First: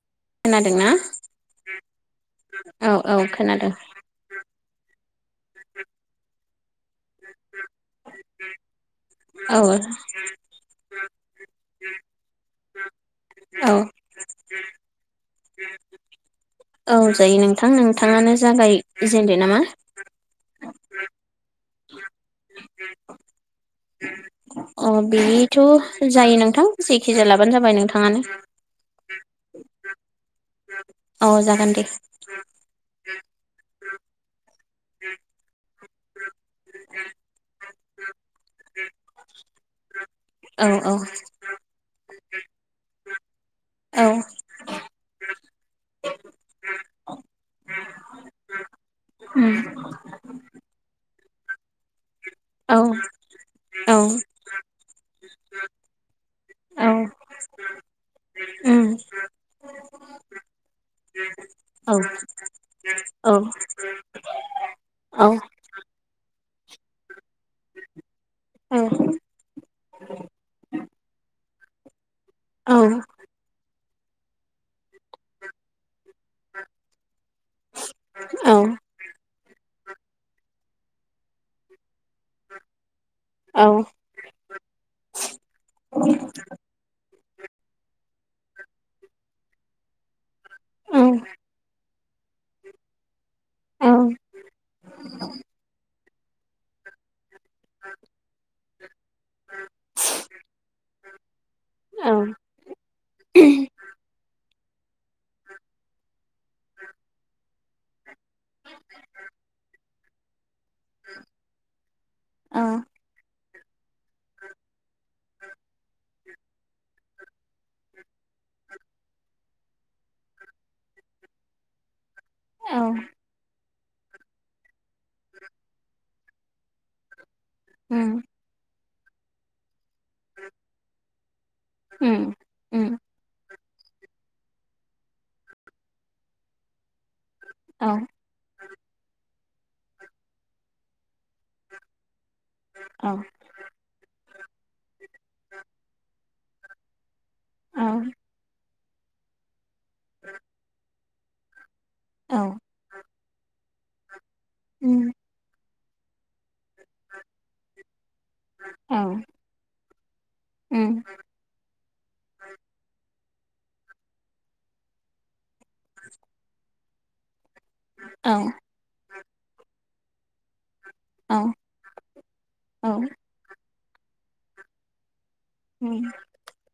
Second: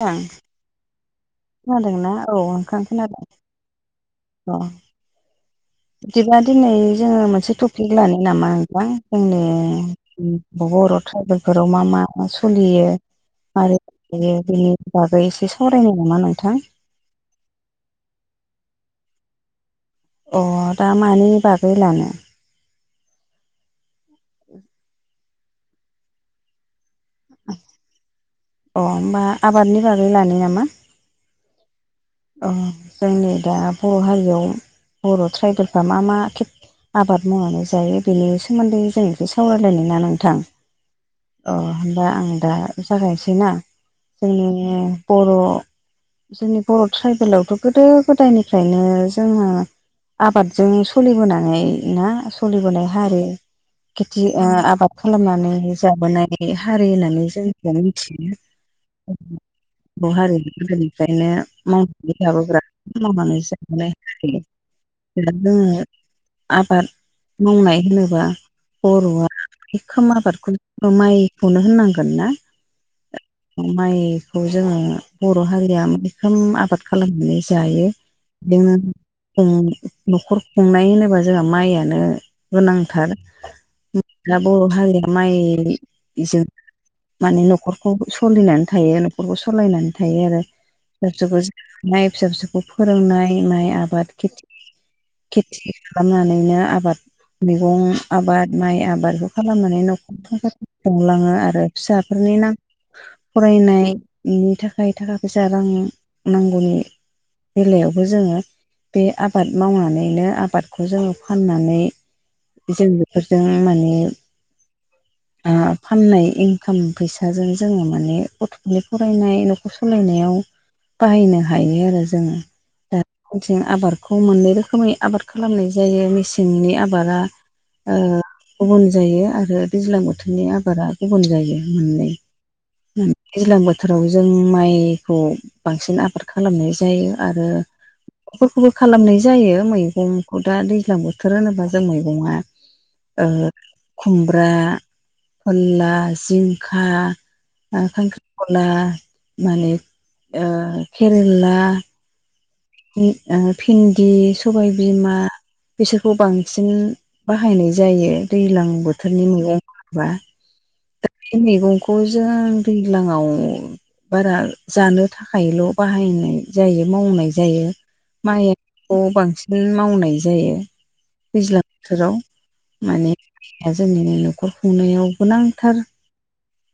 नोंथां खोनादों ना खोनादोंना औ नोंथां खोनादों अ [inaudible] बिदिबा दिनै जोङो मोनसे टपिक लानि नामा नोंथां औ जोंनि बर' ट्राइबेलफोराव मा मा सोलियो औ मारै बेनि बागै एसे सावरायनाय नामा नोंथां औ जायो नोंथां नोंथाङानो जागायजेनदो नामा अ दा मानि बागै लानो अ बिनिथ' जायो नोंथां जेखिजाया लाब्लानो जाबाय नोंथाङानो अ होमबा आबादनि बागै लानि नामा औ जागोन दे जोंनि दा बर' हारियाव बर' ट्राइबेलफ्रा मा मा आबाद मावनानै जायो बेनि सोमोन्दै जों बेखौ सावरायलायनोना नोंथां औ औ अ होनबा आं दा जागायनोसै ना औ जोंनि बर' जोंनि बर' ट्राइबेलावथ' गोदो गोदायनिफ्रायनो जोङो उम आबादजों सोलिबोनानै ना औ सोलिबोनाय हारि औ खेथि आबाद खालामनानै जाबोनाय हारि औ होननानै जोंखौ मिथियो उम बर' हारिया गोदोनिफ्रायनो औ [unintelligible] जोङो औ औ आबाद मावनाय होनोबा बर'आ औ ओंखाम आबादखौ माइ माइखोनो होननांगोन ना औ माइखौ जोङो बर' हारिया माइखौ ओखोम आबाद खालामनानै जायो औ बिजोंनो जों न'खर खुंनाय होनोबा जोंहा माइयानो गोनांथार औ दा बर' हारिया माइजों माने न'खरखौ सोलिनानै थायो न'खरखौ सालायनानै थायो आरो फिसा फिसौखौ जानाय फिसा फिसौखौ फोरोंनाय माइ आबाद खेथि खेथि खालामनानैनो आबाद मैगं आबाद माइ आबाद बेखौ खालामनानै न'खरखौ खुंलाङो आरो फिसाफोरनि ना फरायनायनि थाखाय थाखा फैसा रां नांगौनि बेलायावबो जोङो बे आबाद मावनानैनो आबाद खौ जोङो फाननानै औ जों बेफोरजों माने ओ फाननाय इनकाम फैसाजों जोङो माने गथ'फोरनि फरायनाय न'खर सलायनायाव बाहायनो हायो आरो जोङो औ दा [inaudible] थिं आबारखौ मोननै रोखोमै आबाद खालामनाय जायो मेसेंनि आबादा उम ओ गुबुन जायो आरो दैज्लां बोथोरनि आबारा गुबुन जायो मोननै उम उम दैज्लां बोथोराव जों माइखौ बांसिन आबार खालामनाय जायो आरो औ फोरखौबो खालामनाय जायो मैगंखौ दा दैज्लां बोथोर होनोबा जों मैगङा औ ओ खुमब्रा फोल्ला जिंखा ओ औ खांख्रिखला माने ओ केरेला औ फि ओ भिन्दि उम सबायबिमा बिसोरखौ बांसिन बाहायनाय जायो दैज्लां औ बोथोरनि मैगंफोर बा उम बे मैगंखौ जों दैज्लाङाव बारा जानो थाखायल' बाहायनाय जायो मावनाय जायो औ माइ खौ बांसिन मावनाय जायो दैज्लां बोथोराव औ माने या जोंनि नै न'खर खुंनायावबो गोनां उम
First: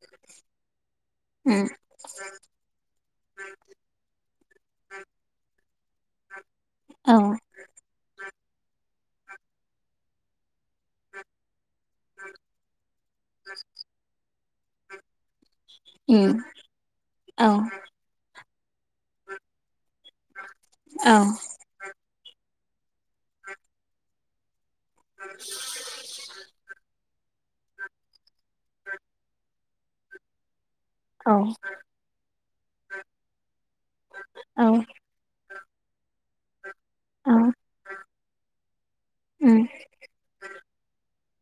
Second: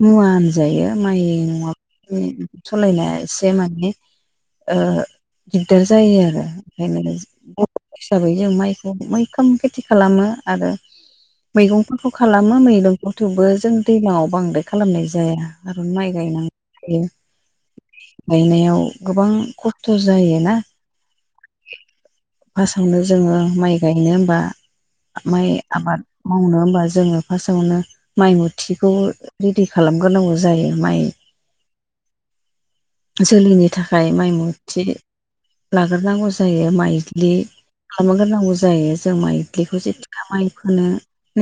मुवा होनजायो माइ उम नङा [inaudible] सालायनाया एसे माने ओ दिगदार जायो आरो ओंखायनो जों हिसाबै जों माइखौ मैखोम खेथि खालामो आरो मैगंफोरखौ खालामो मैगंखौ थेवबो जों दैलाङाव बांद्राय खालामनाय जाया आरो माइ गायनांगौ जायो गायनायाव गोबां खस्थ' जायोना औ फासावनो जोङो माइ गायनो होनबा माइ आबाद मावनो होमबा जोङो फार्स्टआवनो माइ मुथिखौ रेदि खालामग्रोनांगौ जायो माइ जोलैनि थाखाय माइ मुथि लाग्रोनांगौ जायो माइज्लि खालामग्रोनांगौ जायो जों माइज्लिखौ जेथिखा माइ फोनो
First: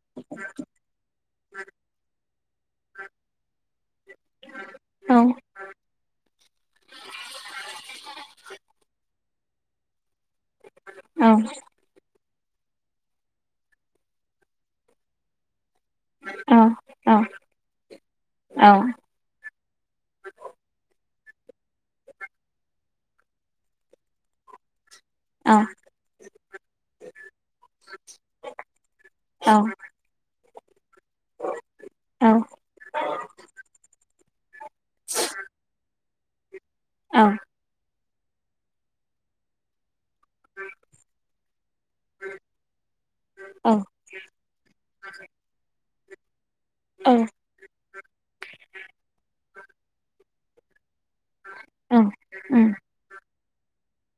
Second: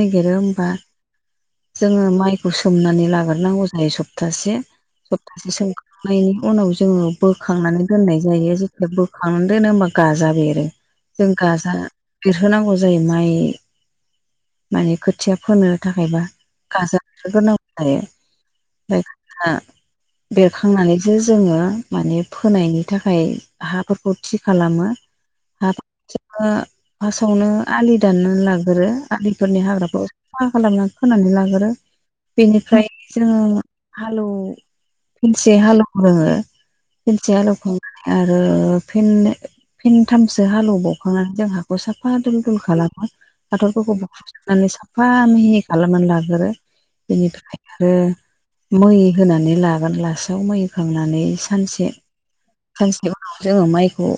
नागिरो होमबा जोङो माइखौ सोमनानै लाग्रोनांगौ जायो सप्तासे सप्तासे सोमखांनायनि उनाव जोङो बोखांनानै दोननाय जायो जेखालि बोखां नानै दोनो होमबा गाजा बेरो जों गाजा बेरहोनांगौ जायो माइ माने खोथिया फोनो थाखायबा गाजाफोर नांगौ जायो ओमफ्राय गाजा बेरखांनानैसो जोङो माने फोनायनि थाखाय हाफोरखौ थि खालामो [inaudible] हा [inaudible] जोङो फासावनो आलि दाननानै लाग्रोयो आलिफोरनि हाग्राखौ साफा खालामनानै खोनानै लाग्रो बेनिफ्राय जोङो हालौ फिनसे हालौग्रोयो फिनसे हालौवखांनानै आरो फिननै फेनथामसो हाले एवबावखांनानै जों हाखौ साफा दुल दुल खालामो हाथरफोरखौ बुख्रुबजोबनानै साफा मिहियै खालामनानै लागोरो बेनिफ्राय आरो मै होनानै लागोन लासै थाव मै होखांनानै सानसे सानसे जोङो माइखौ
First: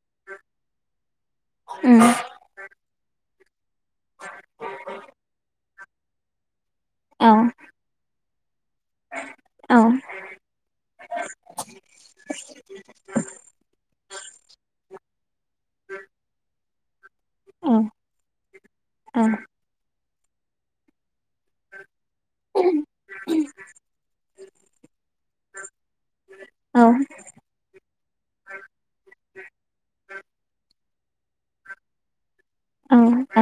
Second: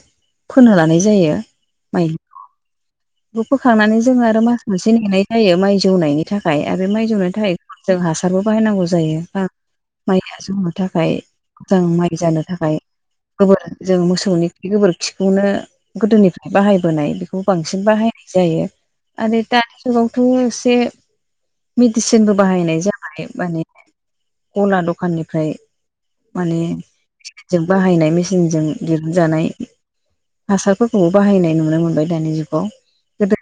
फोनो लानाय जायो माइ बेखौ फोखांनानै जोङो आरो मास मोनसे नेनाय जायो माइ जौनायनि थाखाय आरो माइ जौनायनि थाखाय जों हासारबो बाहायनांगौ जायो बा माइया जौनो थाखाय मोजां माइ जानो थाखाय गोबोर जों मोसौनि खि गोबोर सिखौनो गोदोनिफ्राय बाहायबोनाय बेखौ बांसिन बाहायनाय जायो आरो दानि जुगाबावथ' एसे मेडिसिनबो बाहायनाय जाबाय माने गला दखाननिफ्राय माने [unintelligible] जों बाहायनाय मेसिनजों दिरुनजानाय हासारफोरखौबो बाहायनाय नुनो मोनबाय दानि जुगाव गोदो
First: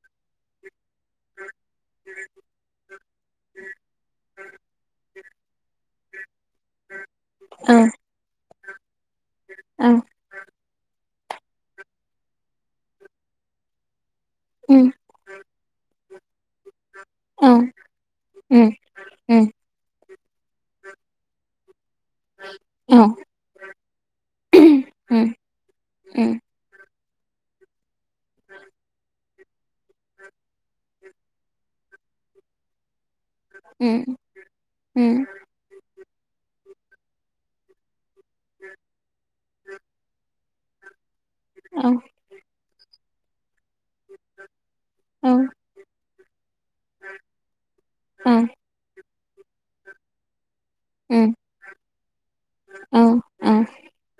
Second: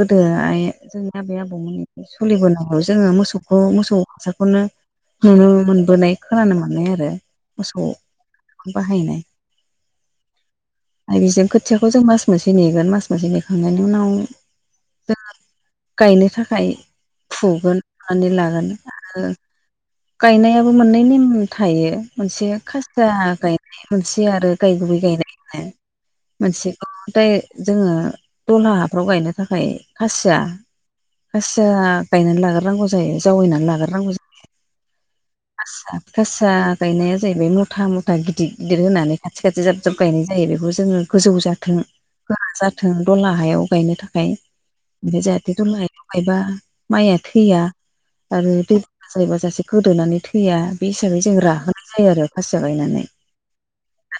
गोदो आइ जोंनि आबै आबौमोननि सोलिबोनांगौ जोङो मोसौखौ मोसौ हासारखौनो नुनो मोनबोनाय खोनानो मोननाय आरो मोसौ बाहायनाय ओं आरो बेजों खोथियाखौ जों मास मोनसे नेगोन मास मोनसे नेखांनायनि उनाव उम जों गायनो थाखाय फुगोननानै लागोन गायनायाबो मोननै नेम थायो मोनसे खासिया गायनाय मोनसे आरो गाय गुबै गायनाय मोनसेखौ दाइरेक्ट जोंङो दलहा हाफ्राव गायनो थाखाय खासिया खासिया गायनानै लाग्रोनांगौ जावैनानै लाग्रनांगौ जायो उम खासा खासा गायनाया जाहैबाय मथा मथा गिदिर गिदिर होनानै खाथि खाथि जाब जाब गायनाय जायो बेखौ जोंङो गोजौ जाथों होआ जाथों दला हायाव गायनो थाखाय आ ओमफ्राय जाहाथे दल हायाव गायबा माइआ थैया आरो दै हासायबाजासे गोदोनानै थैया बे हिसाबै जों राहोनाय जायो आरो खासिया गायनानै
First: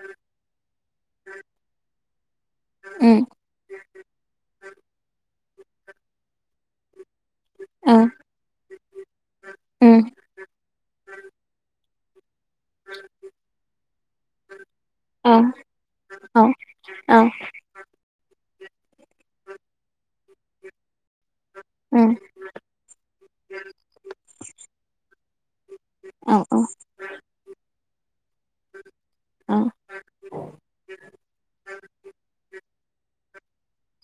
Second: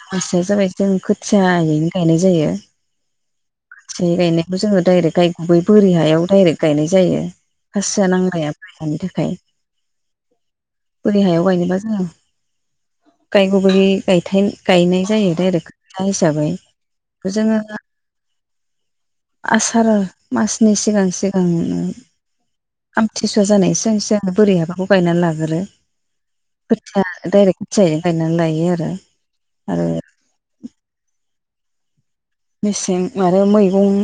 खासेया जाबाय जों खोथियायैनो गायनाय जायो उम गायनायखौ जोंङो दडाइरेक्ट गाय गुबै बोरि हायाव दडाइरेक्ट गायनाय जायो खासिआ नांलाया बानि थाखाय उम बोरि हायाव गायनोबा जोंङो गायगुबै गाय गायनाय जायो डरेक्ट खोथिया हिसाबै जोंङो [unintelligible] [inaudible] आसार मासनि सिगां सिगांनो आमथिसुव जानाय इसेबां एसे आंङो बोरै हाबाखौ गायनानै लागोरो औ औ खोथिया डायरेक्ट खोथियैनो गायनानै लायो आरो आरो [inaudible] मेसें आरो मैगं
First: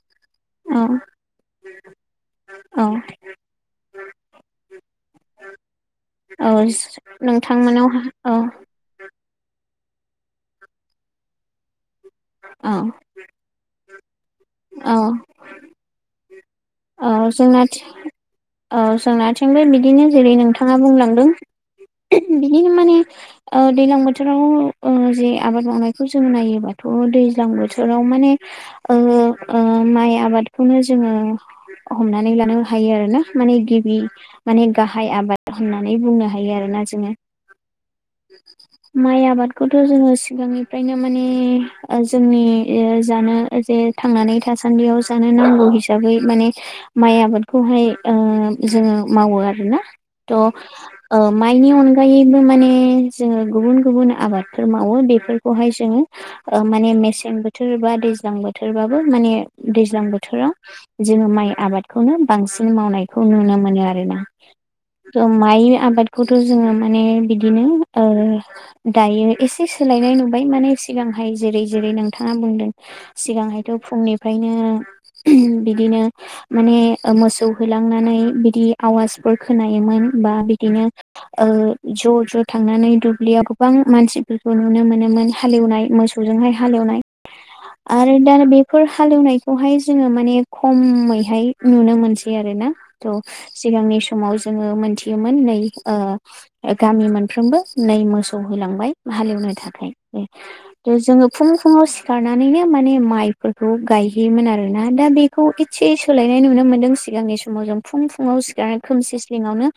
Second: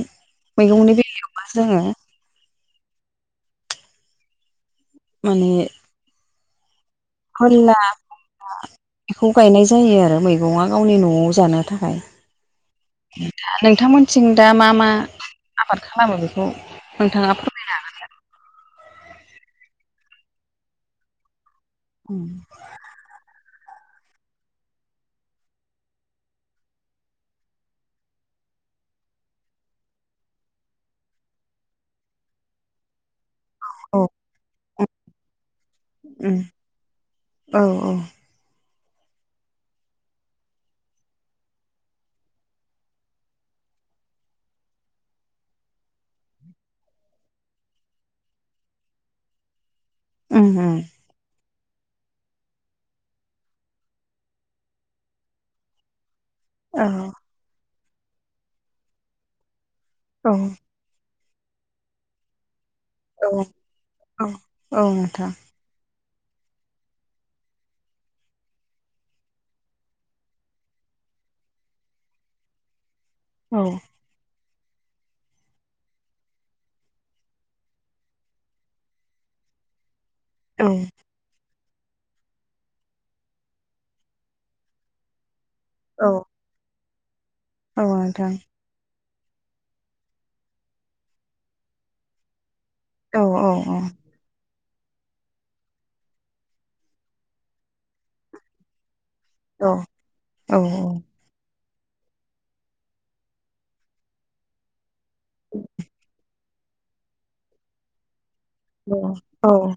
मैगंनि बेलायावबा जोङो औ माने औ फोरला नोंथांमोनावहा औ बेखौ गायनाय जायो आरो मैगंङा गावनि न'आव जानो थाखाय औ द नोंथांमोनथिं दा मा मा औ आबाद खालामो बेखौ औ नोंथांङा फोरमा जोंना औ जोंनाथिंबो बिदिनो जेरै नोंथांङा बुंलांदों बिदिनो माने दैज्लां बोथोराव जे आबाद मावनायखौ जों नायोबाथ' दैज्लां बोथोराव माने ओ-ओ माइ आबादखौनो जोंङो हमनानै लानो हायो आरोना माने औ गिबि माने गाहाय आबाद होननानै बुंनो उम हायो आरोना जोंङो औ औ माइ आबादखौथ' जोङो सिगांनिफ्रायनो माने जोंनि जानो जे थांनानै थासानदियाव जानो नांगौ हिसाबै माने माइ आबादखौहाय ओ जोङो मावो आरोना थ उम उम माइनि अनगायैबो माने जोङो गुबुन गुबुन आबादफोर मावो बेफोरखौहाय जोङो औ माने मेसें बोथोर बा दैज्लां बोथोरबाबो माने दैज्लां औ बोथोराव जोङो माइ आबादखौनो बांसिन मावनाय खौ औ नुनो मोनो आरोना औ औ त' नोंथां माइ आबाद खौथ' जोङो माने बिदिनो दायो एसे सोलायनाय नुबाय माने सिगांहाय जेरै जेरै नोंथाङा बुंदों औ सिगांहायथ' फुंनिफ्रायनो बिदिनो माने मोसौ होलांनानै बिदि आवाजफोर खोनायोमोन बा औ बिदिनो ज' ज' थांनानै दुब्लियाव गोबां मानसिफोरखौ नुनो मोनोमोन हाल एवनाय मोसौजोंहाय हाल एवनाय औ आरो नोंथां दा बे फोर हाल एवनायखौहाय जोङो माने खमैहाय नुनो मोनसै आरो ना त' औ औ सिगांनि स समाव जोंङो मोनथियोमोन नै गामि मोनफ्रोमबो नै मोसौ होलांबाय हाले एवनो औ थाखाय औ जोंङो फुं फुंङाव सिखारनानैनो माने माइफोरखौ गायहैयोमोन आरोोना दा बेखौ इसे सोलायनाय नुनो मोनदों सिगांनि सम माव जों फुं फुङाव सिखारनानै खोमसि ल्सिंयावनो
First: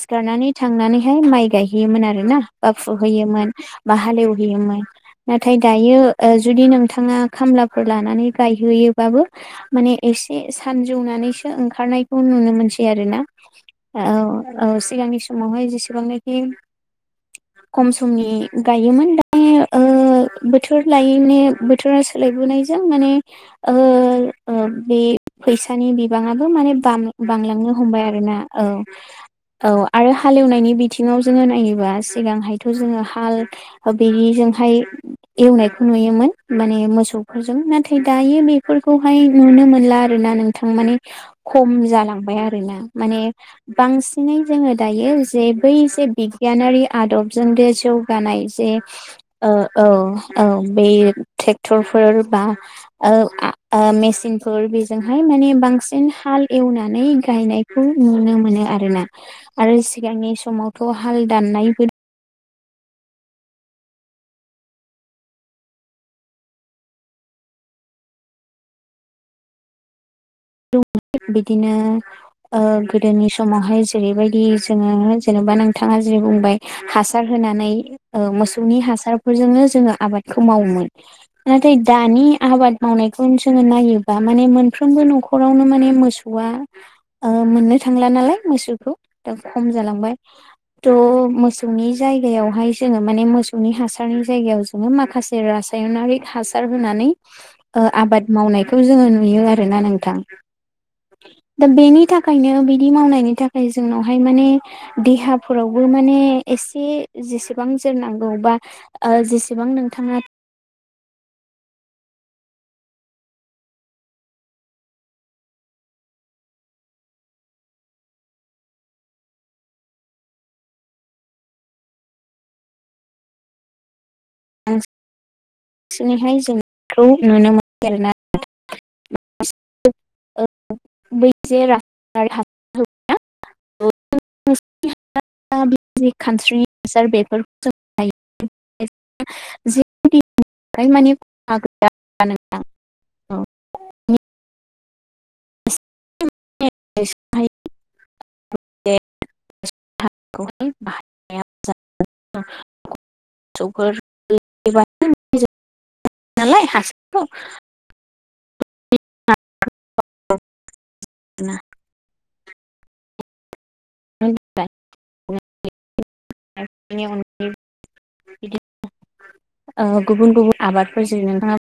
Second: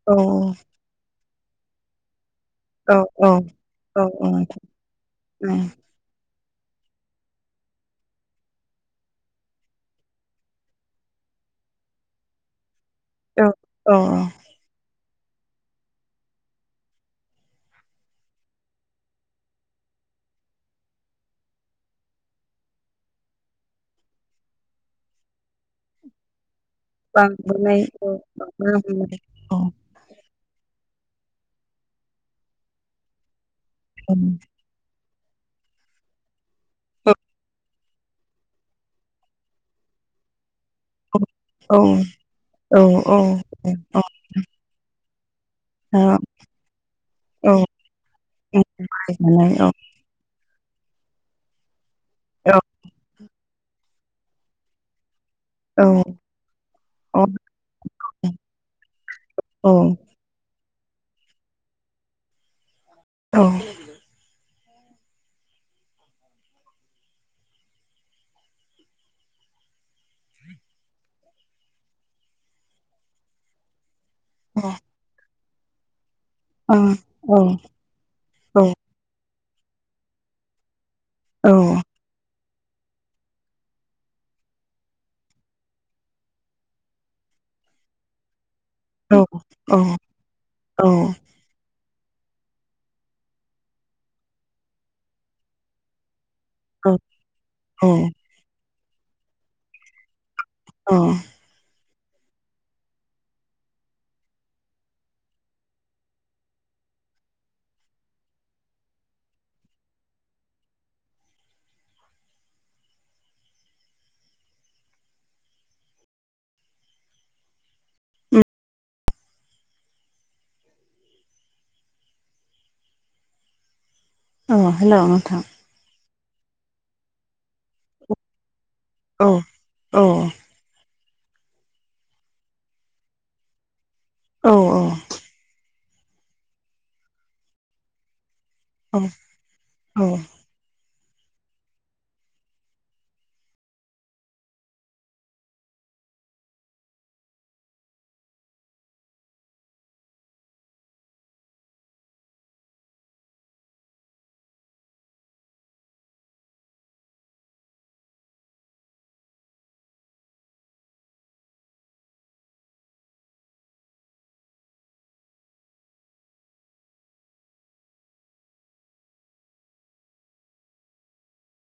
सिखारनानै थांनानैहाय माइ गाय हैयोमोन आरोना बा फुहैयोमोन बा हाल नोंथां एवहैयोमोन औ नाथाय दायो जुदि नोंथाङा खामलाफोर लानानै गायहैयोबाबो माने एसे सानजौनानैसो ओंखारनायखौ नुनो मोनसै आरोना औ औ सिगांनि समावहाय जेसेबांनाखि खम समनि गायोमोन दायो ओम ओम बोथोर लायैनि बोथोर सोलायबोनायजों माने ओ बे फैसानि बिबाङाबो माने बांलांनो बांबोनाय हमबाय औ आरोना औ बांबोनाय औ आरो हाल एवनायनि बिथिङाव जोङो नायोबा सिगांहायथ' जोङो हाल औ बिदिजोंहाय एवनायखौ नुयोमोन माने मोसौ गथ'फोरजों नाथाय दायो बेफोरखौहाय नुनो मोनला आरोना नोंथां माने खम औ जालांबाय आरोना औ औ माने बांसिनै जोङो दायो जे बै जे बिगियानारि आदबजोंनो जौगानाय जे औ औ बे ट्रेक्टरफोर बा ओ आ मेसिन फोर बेजोंहाय माने बांसिन हाल एवनानै गायनायखौ नुनो मोनो आरोना आरो सिगांनि समावथ' हाल दाननायबो औ बिदिनो गोदोनि समावहाय जेरैबायदि इ, औ जोङो जेनेबा नोंथाङा जे बुंबाय ओ हासार औ होनानै औ मोसौनि हासारफोरजोंनो जोङो आबादखौ मावोमोन नाथाय दा आबाद मावनायखौ जोङो नायोबा माने मोनफ्रोमबो न'ख खरावनो माने मोसौआ मोननो थांला नालाय मोसौखौ औ दा खम औ जालांबाय थ' मोसौ नि जायगायावहाय जोङो माने मोसौनि हासारनि जायगायाव जोङो माखासे रासायनारि हा सार औ होनानै औ आबाद मावनायखौ जोङो नुयो आरोना नोंथां अ दा बेनि थाखायनो बिदि मावनायनि थाखाय जोंनावहाय माने देहाफोरावबो माने एसे जेसेबां जोरनांगौ बा ओ जेसेबां नोंथाङा [inaudible] अ हेलौ नोंथां बांसिनैहाय जोंखौ नुनो मोनो आरोना औ औ बै [unintelligible] औ औ [unintelligible] खानस्रिनि हासार बेफोरखौ जों औ औ जोंनि [unintelligible] [unintelligible] [unintelligible] [unintelligible] [unintelligible] नालाय हासारखौ [unintelligible] [unintelligible] [unintelligible] [unintelligible] बिदि गुबुन गुबुन आबादफोरजों नोंथाङा